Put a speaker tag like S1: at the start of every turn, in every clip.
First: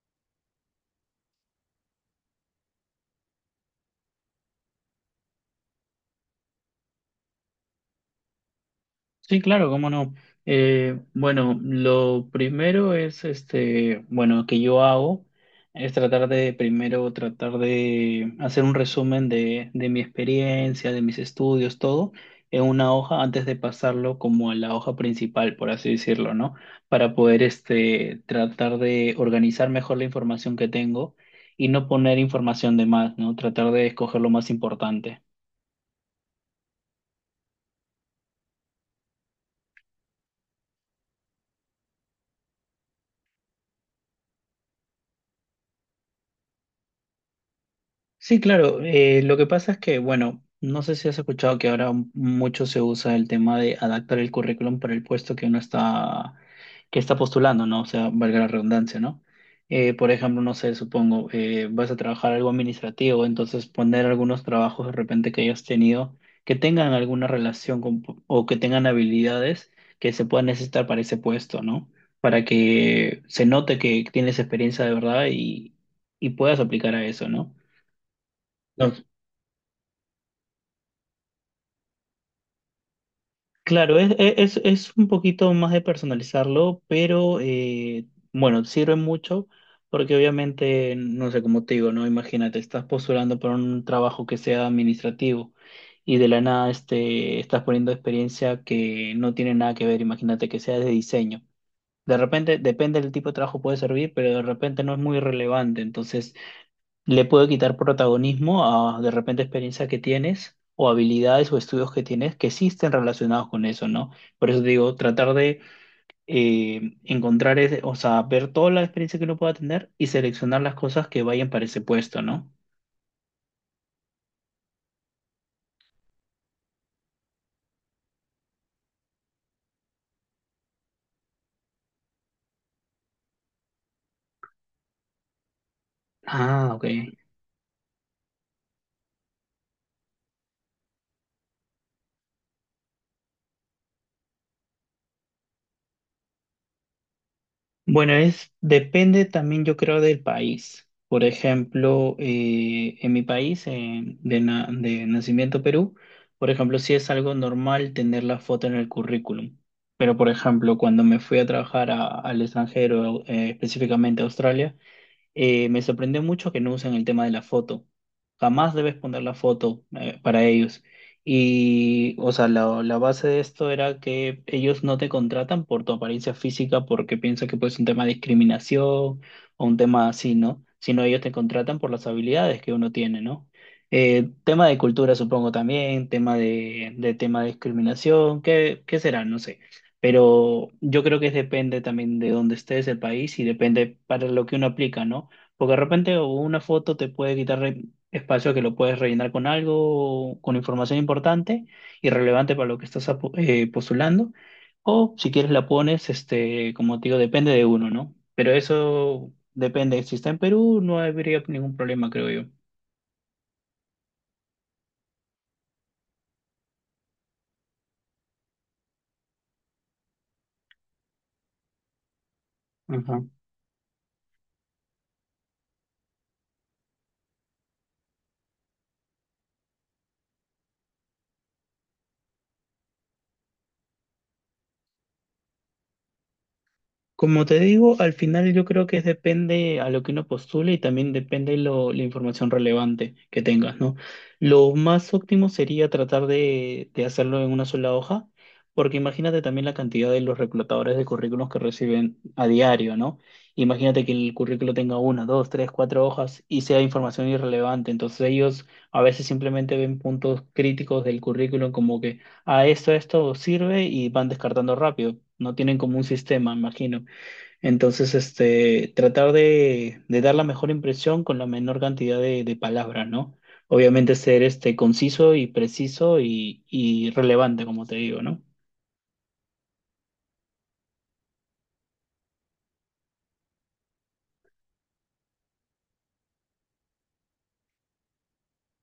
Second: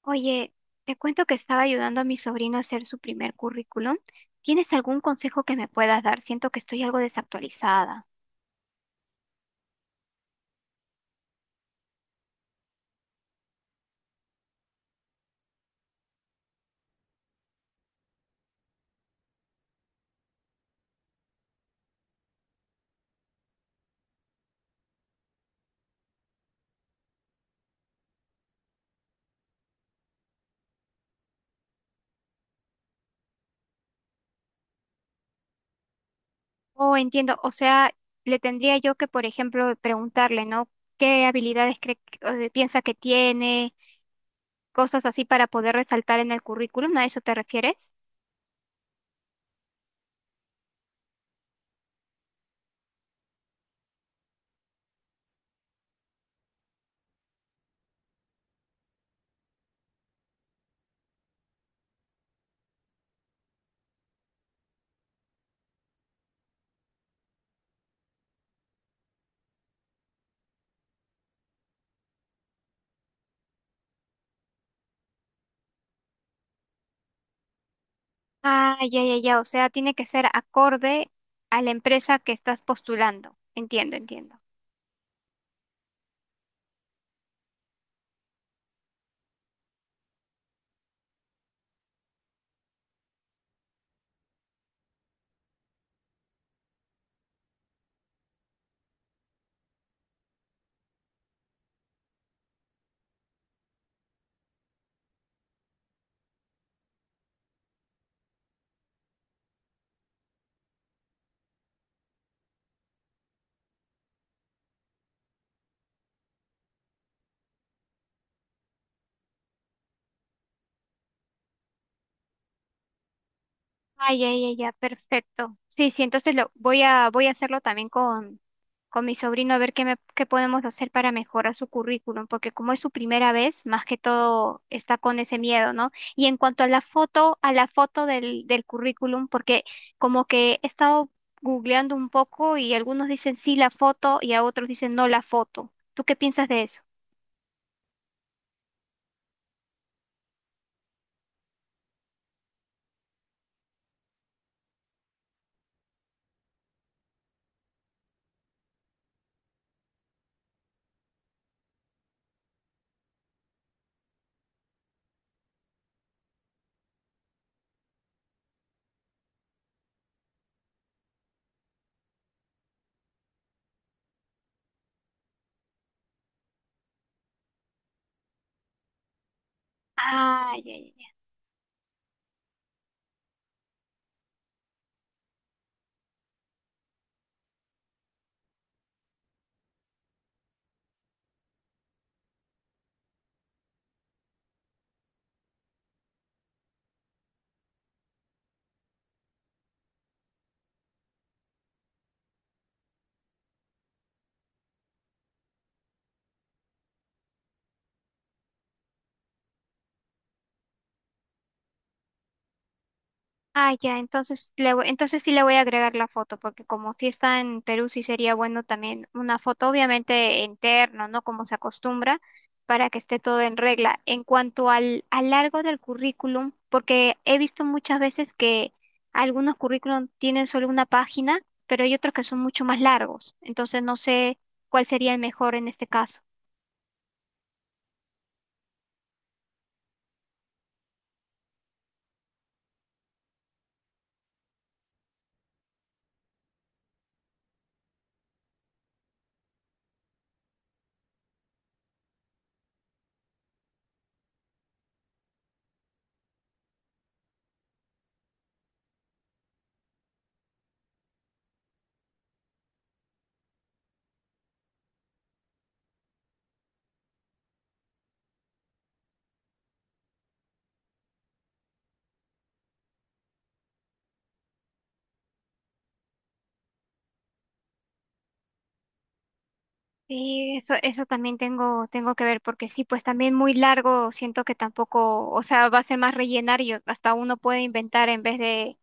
S1: Oye, te cuento que estaba ayudando a mi sobrino a hacer su primer currículum. ¿Tienes algún consejo que me puedas dar? Siento que estoy algo desactualizada.
S2: Sí, claro, cómo no. Bueno, lo primero es, bueno, que yo hago es tratar de, primero, tratar de hacer un resumen de mi experiencia, de mis estudios, todo, en una hoja antes de pasarlo como a la hoja principal, por así decirlo, ¿no? Para poder, tratar de organizar mejor la información que tengo y no poner información de más, ¿no? Tratar de escoger lo más importante.
S1: Oh, entiendo. O sea, le tendría yo que, por ejemplo, preguntarle, ¿no? ¿Qué habilidades cree, piensa que tiene? Cosas así para poder resaltar en el currículum. ¿A eso te refieres?
S2: Sí, claro. Lo que pasa es que, bueno, no sé si has escuchado que ahora mucho se usa el tema de adaptar el currículum para el puesto que que está postulando, ¿no? O sea, valga la redundancia, ¿no? Por ejemplo, no sé, supongo, vas a trabajar algo administrativo, entonces poner algunos trabajos de repente que hayas tenido que tengan alguna relación con, o que tengan habilidades que se puedan necesitar para ese puesto, ¿no? Para que se note que tienes experiencia de verdad y puedas aplicar a eso, ¿no?
S1: Ah, ya, ya, ya. O sea, tiene que ser acorde a la empresa que estás postulando. Entiendo,
S2: Claro, es, e,
S1: entiendo.
S2: es, es un poquito más de personalizarlo, pero bueno, sirve mucho porque obviamente, no sé, cómo te digo, ¿no? Imagínate, estás postulando para un trabajo que sea administrativo y de la nada estás poniendo experiencia que no tiene nada que ver, imagínate que sea de diseño. De repente, depende del tipo de trabajo puede servir, pero de repente no es muy relevante, entonces le puede quitar protagonismo a de repente experiencias que tienes o habilidades o estudios que tienes que sí estén relacionados con eso, ¿no? Por eso te digo, tratar de encontrar, o sea, ver toda la experiencia que uno pueda tener y seleccionar las cosas que vayan para ese puesto, ¿no?
S1: Ay, ay, ay, ya, perfecto. Sí, sí, entonces lo voy a hacerlo también con mi sobrino a ver qué me, qué podemos hacer para mejorar su currículum, porque como es su primera vez, más que todo está con ese miedo, ¿no? Y en cuanto a
S2: Ah,
S1: la
S2: ok.
S1: foto, a la foto del currículum, porque como que he estado googleando un poco y algunos dicen sí la foto y a otros dicen no la foto. ¿Tú qué piensas de eso?
S2: Bueno, depende también yo creo del país. Por ejemplo, en mi país, de nacimiento Perú, por ejemplo, sí es algo normal tener la foto en el currículum. Pero, por ejemplo, cuando me fui a trabajar al extranjero, específicamente a Australia, me sorprendió mucho que no usen el tema de la foto. Jamás debes poner la foto para ellos. Y, o sea, la base de esto era que ellos no te contratan por tu apariencia física porque piensan que pues es un tema de discriminación o un tema así,
S1: Ay,
S2: ¿no?
S1: ay,
S2: Sino
S1: ay.
S2: ellos te contratan por las habilidades que uno tiene, ¿no? Tema de cultura, supongo también, tema de tema de discriminación, ¿qué será? No sé. Pero yo creo que depende también de dónde estés, el país, y depende para lo que uno aplica, ¿no? Porque de repente o una foto te puede quitar espacio que lo puedes rellenar con algo, o con información importante y relevante para lo que estás postulando. O si quieres la pones, como te digo, depende de uno, ¿no? Pero eso depende. Si está en Perú, no habría ningún problema, creo yo.
S1: Ah, ya, entonces sí le voy a agregar la foto, porque como sí está en Perú, sí sería bueno también una foto, obviamente interno, ¿no? Como se acostumbra, para que esté todo en regla. En cuanto al largo del currículum, porque he visto muchas veces que algunos currículum tienen solo una página, pero hay otros que son mucho más largos. Entonces no sé cuál sería el mejor en este caso.
S2: Como te digo, al final yo creo que depende a lo que uno postule y también depende la información relevante que tengas, ¿no? Lo más óptimo sería tratar de hacerlo en una sola hoja, porque imagínate también la cantidad de los reclutadores de currículos que reciben a diario, ¿no? Imagínate que el currículo tenga una, dos, tres, cuatro hojas y sea información irrelevante. Entonces ellos a veces simplemente ven puntos críticos del currículum como que a esto, esto sirve y van descartando rápido. No tienen como un sistema, imagino. Entonces, tratar de dar la mejor impresión con la menor cantidad de palabras, ¿no? Obviamente ser conciso y preciso y relevante, como te digo, ¿no?
S1: Sí, eso también tengo que ver, porque sí, pues también muy largo, siento que tampoco, o sea, va a ser más rellenar y hasta uno puede inventar en vez de,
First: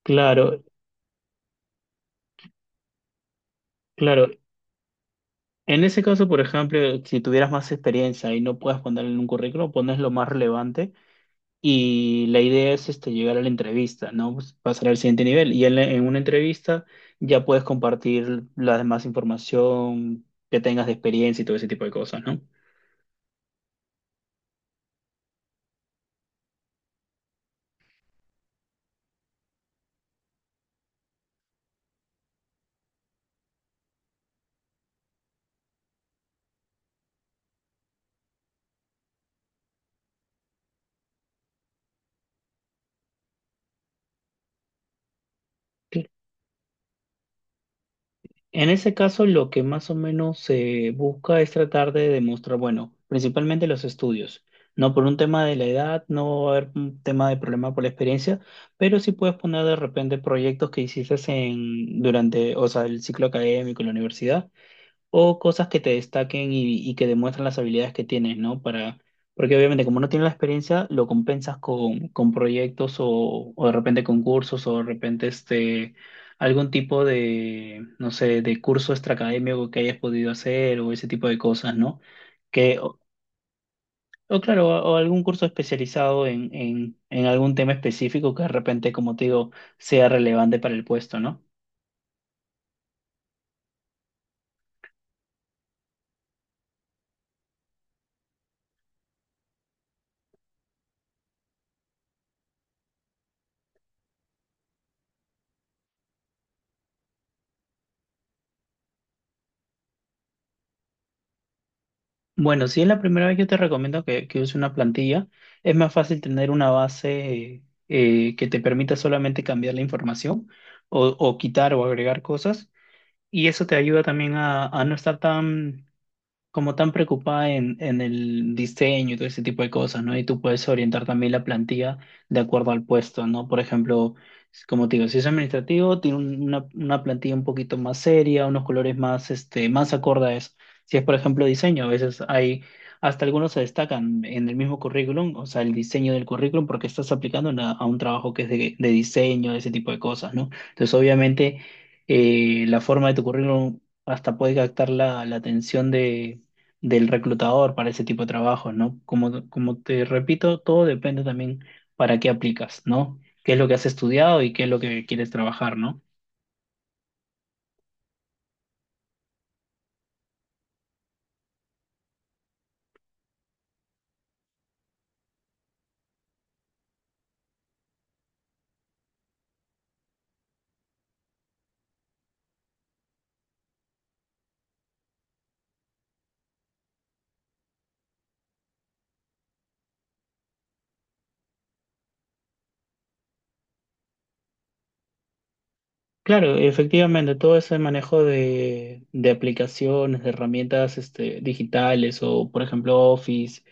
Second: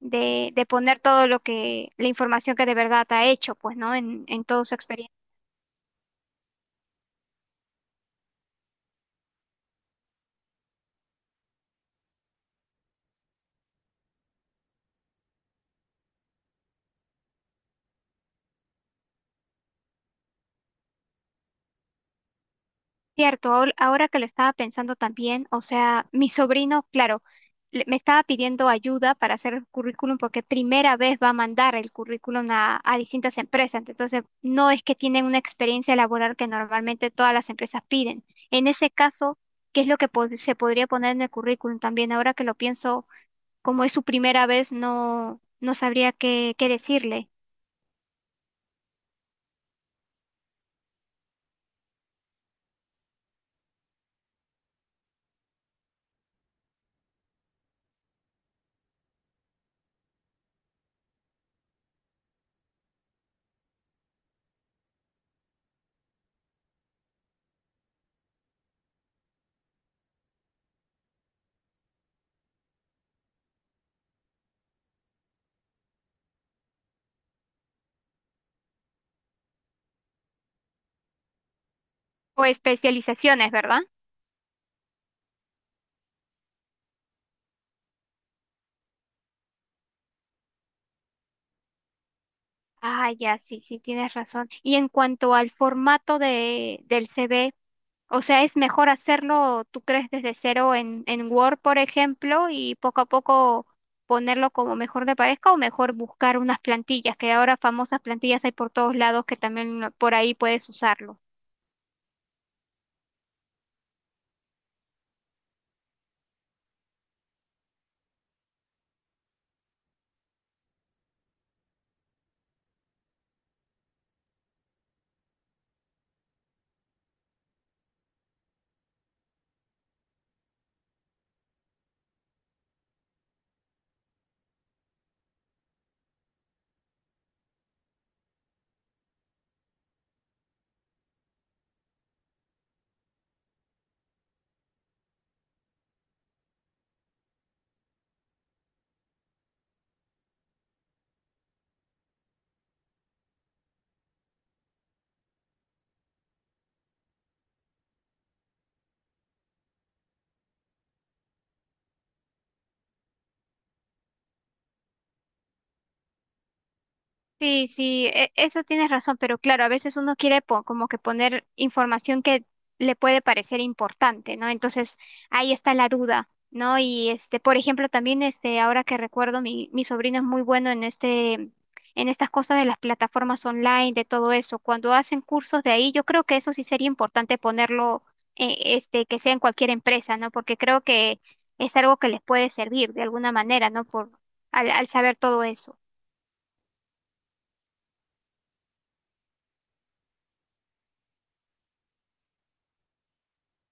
S1: de,
S2: Claro,
S1: de poner todo lo que, la información que de verdad ha hecho, pues, ¿no?
S2: claro.
S1: En toda su experiencia.
S2: En ese caso, por ejemplo, si tuvieras más experiencia y no puedes ponerlo en un currículum, pones lo más relevante y la idea es llegar a la entrevista, ¿no? Pues, pasar al siguiente nivel. Y en una entrevista ya puedes compartir la demás información que tengas de experiencia y todo ese tipo de cosas, ¿no?
S1: Cierto, ahora que lo estaba pensando también, o sea, mi sobrino, claro, me estaba pidiendo ayuda para hacer el currículum porque primera vez va a mandar el currículum a distintas empresas, entonces no es que tienen una experiencia laboral que normalmente todas las empresas piden. En ese caso, ¿qué es lo que se podría poner en el currículum también? Ahora que lo pienso, como es su primera vez, no, no sabría qué, qué decirle.
S2: En ese caso, lo que más o menos se busca es tratar de demostrar, bueno, principalmente los estudios. No por un tema de la edad, no va a haber un tema de problema por la experiencia, pero sí puedes poner de repente proyectos que hiciste durante, o sea, el ciclo académico, la universidad, o cosas que te destaquen y que demuestren las habilidades que tienes, ¿no? Para, porque obviamente como no tienes la experiencia, lo compensas con proyectos o, de repente concursos o de repente algún tipo de, no sé, de curso extraacadémico que hayas podido hacer o ese tipo de cosas, ¿no?
S1: O
S2: Que, o,
S1: especializaciones, ¿verdad?
S2: o claro, o algún curso especializado en algún tema específico que de repente, como te digo, sea relevante para el puesto, ¿no?
S1: Ah, ya, sí, sí, tienes razón. Y en cuanto al formato de, del CV, o sea, ¿es mejor hacerlo, tú crees, desde cero en Word, por ejemplo, y poco a poco ponerlo como mejor te parezca o mejor buscar unas plantillas, que ahora famosas plantillas hay por todos lados que también por ahí puedes usarlo?
S2: Bueno, si es la primera vez, yo te recomiendo que uses una plantilla. Es más fácil tener una base que te permita solamente cambiar la información o, quitar o agregar cosas. Y eso te ayuda también a no estar tan, como tan preocupada en el diseño y todo ese tipo de cosas, ¿no? Y tú puedes orientar también la plantilla de acuerdo al puesto, ¿no? Por ejemplo, como te digo, si es administrativo, tiene una plantilla un poquito más seria, unos colores más, más acorde a eso. Si es, por ejemplo, diseño, a veces hasta algunos se destacan en el mismo currículum, o sea, el diseño del currículum, porque estás aplicando en a un trabajo que es de diseño, ese tipo de cosas, ¿no? Entonces, obviamente, la forma de tu currículum hasta puede captar la atención del reclutador para ese tipo de trabajos, ¿no? Como te repito, todo depende también para qué aplicas, ¿no? ¿Qué es lo que has estudiado y qué es lo que quieres trabajar, ¿no?
S1: Sí, sí, eso tienes razón, pero claro, a veces uno quiere como que poner información que le puede parecer importante, ¿no? Entonces ahí está la duda, ¿no? Y este, por ejemplo, también este, ahora que recuerdo, mi sobrino es muy bueno en este, en estas cosas de las plataformas online, de todo eso. Cuando hacen cursos de ahí, yo creo que eso sí sería importante ponerlo, que sea en cualquier empresa, ¿no? Porque creo que es algo que les puede servir de alguna manera, ¿no? Por, al saber todo eso.
S2: Claro, efectivamente, todo ese manejo de aplicaciones, de herramientas digitales o, por ejemplo, Office,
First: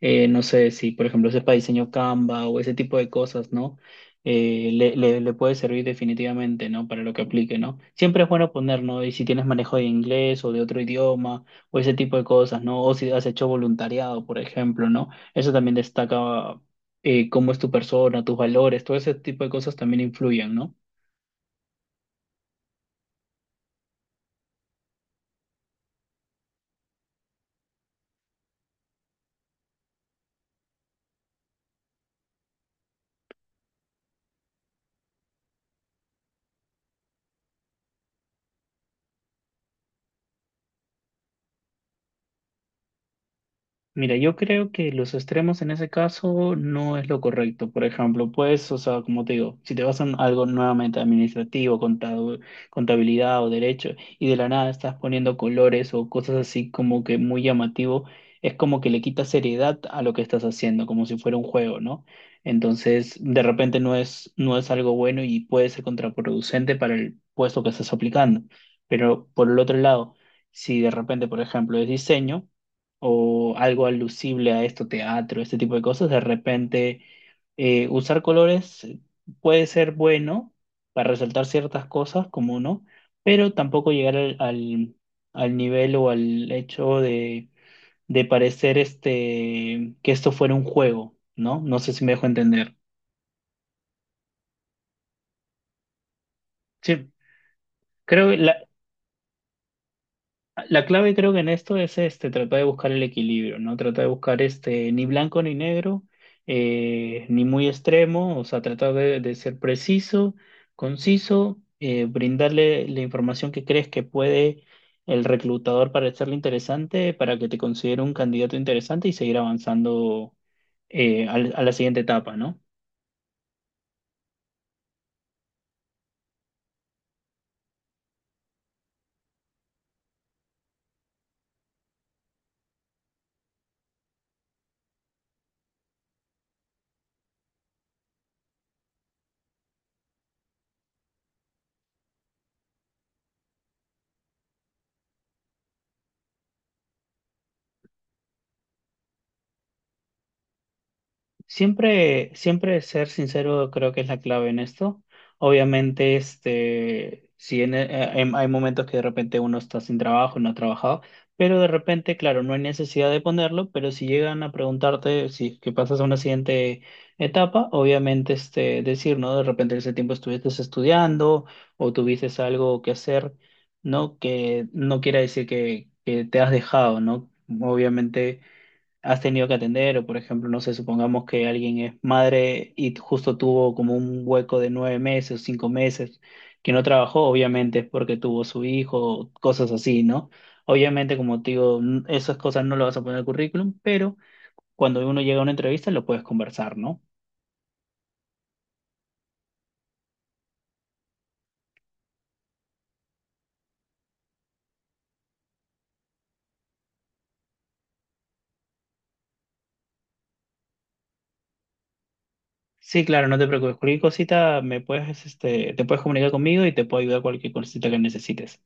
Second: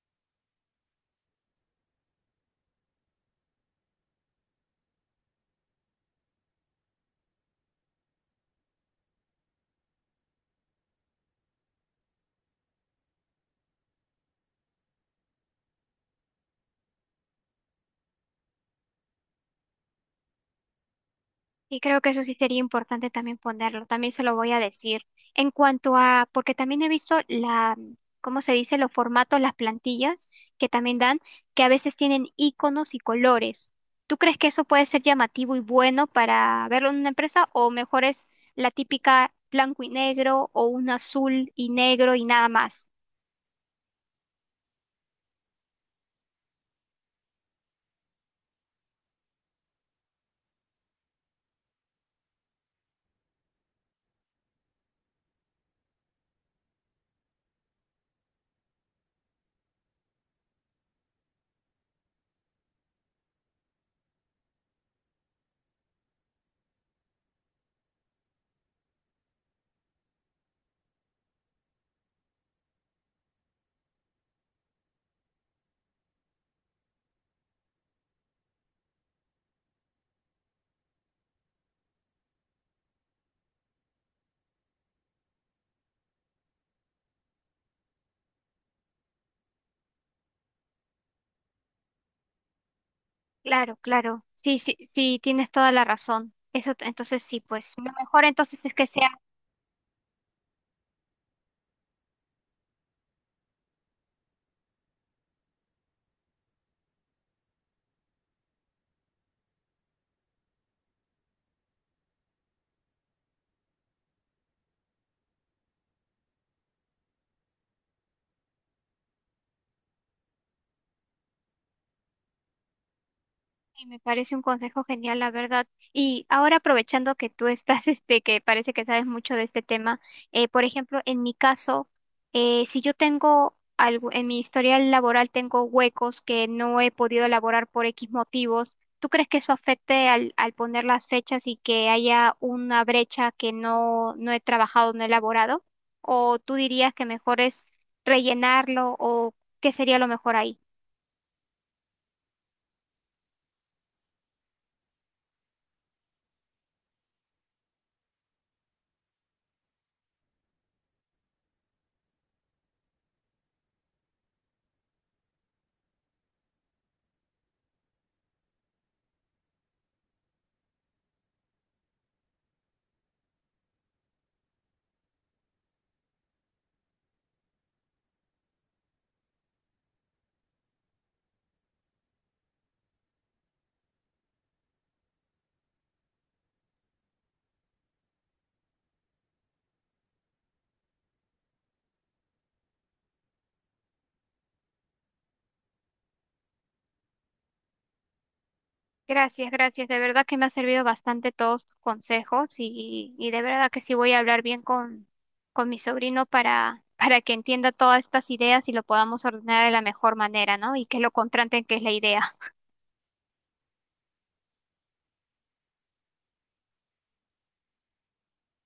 S2: no sé si, por ejemplo, sepa diseño Canva o ese tipo de cosas, ¿no? Le puede servir definitivamente, ¿no? Para lo que aplique, ¿no? Siempre es bueno poner, ¿no? Y si tienes manejo de inglés o de otro idioma o ese tipo de cosas, ¿no? O si has hecho voluntariado, por ejemplo, ¿no? Eso también destaca cómo es tu persona, tus valores, todo ese tipo de cosas también influyen, ¿no?
S1: Y creo que eso sí sería importante también ponerlo, también se lo voy a decir. En cuanto a, porque también he visto la, ¿cómo se dice? Los formatos, las plantillas que también dan, que a veces tienen iconos y colores. ¿Tú crees que eso puede ser llamativo y bueno para verlo en una empresa o mejor es la típica blanco y negro o un azul y negro y nada más?
S2: Mira, yo creo que los extremos en ese caso no es lo correcto. Por ejemplo, pues, o sea, como te digo, si te vas a algo nuevamente administrativo, contabilidad o derecho, y de la nada estás poniendo colores o cosas así como que muy llamativo, es como que le quitas seriedad a lo que estás haciendo, como si fuera un juego, ¿no? Entonces, de repente no no es algo bueno y puede ser contraproducente para el puesto que estás aplicando. Pero por el otro lado, si de repente, por ejemplo, es diseño, o algo alusible a esto, teatro, este tipo de cosas, de repente usar colores puede ser bueno para resaltar ciertas cosas, como no, pero tampoco llegar al nivel o al hecho de parecer que esto fuera un juego, ¿no? No sé si me dejo entender.
S1: Claro, claro. Sí, sí, sí, tienes toda la razón. Eso,
S2: Sí,
S1: entonces sí, pues lo mejor
S2: creo, que
S1: entonces es que sea.
S2: la clave creo que en esto es tratar de buscar el equilibrio, ¿no? Tratar de buscar ni blanco ni negro, ni muy extremo, o sea, tratar de ser preciso, conciso, brindarle la información que crees que puede el reclutador para hacerle interesante, para que te considere un candidato interesante y seguir avanzando a la siguiente etapa, ¿no?
S1: Y me parece un consejo genial, la verdad. Y ahora aprovechando que tú estás, este, que parece que sabes mucho de este tema, por ejemplo, en mi caso, si yo tengo algo, en mi historial laboral tengo huecos que no he podido elaborar por X motivos, ¿tú crees que eso afecte al poner las fechas y que haya una brecha que no he trabajado, no he elaborado? ¿O tú dirías que mejor es rellenarlo o qué sería lo mejor ahí?
S2: Siempre, siempre ser sincero creo que es la clave en esto. Obviamente, si hay momentos que de repente uno está sin trabajo, no ha trabajado, pero de repente, claro, no hay necesidad de ponerlo, pero si llegan a preguntarte si es que pasas a una siguiente etapa, obviamente, decir, ¿no? De repente ese tiempo estuviste estudiando o tuviste algo que hacer, ¿no? Que no quiera decir que te has dejado, ¿no? Obviamente has tenido que atender, o por ejemplo, no sé, supongamos que alguien es madre y justo tuvo como un hueco de 9 meses o 5 meses que no trabajó, obviamente es porque tuvo su hijo, cosas así, ¿no? Obviamente, como te digo, esas cosas no lo vas a poner en el currículum, pero cuando uno llega a una entrevista lo puedes conversar, ¿no?
S1: Gracias, gracias. De verdad que me ha servido bastante todos tus consejos y de verdad que sí voy a hablar bien con mi sobrino para, para que entienda todas estas ideas y lo podamos ordenar de la mejor manera, ¿no? Y que lo contraten, que es la idea.
S2: Sí, claro, no te preocupes. Cualquier cosita te puedes comunicar conmigo y te puedo ayudar cualquier cosita que necesites.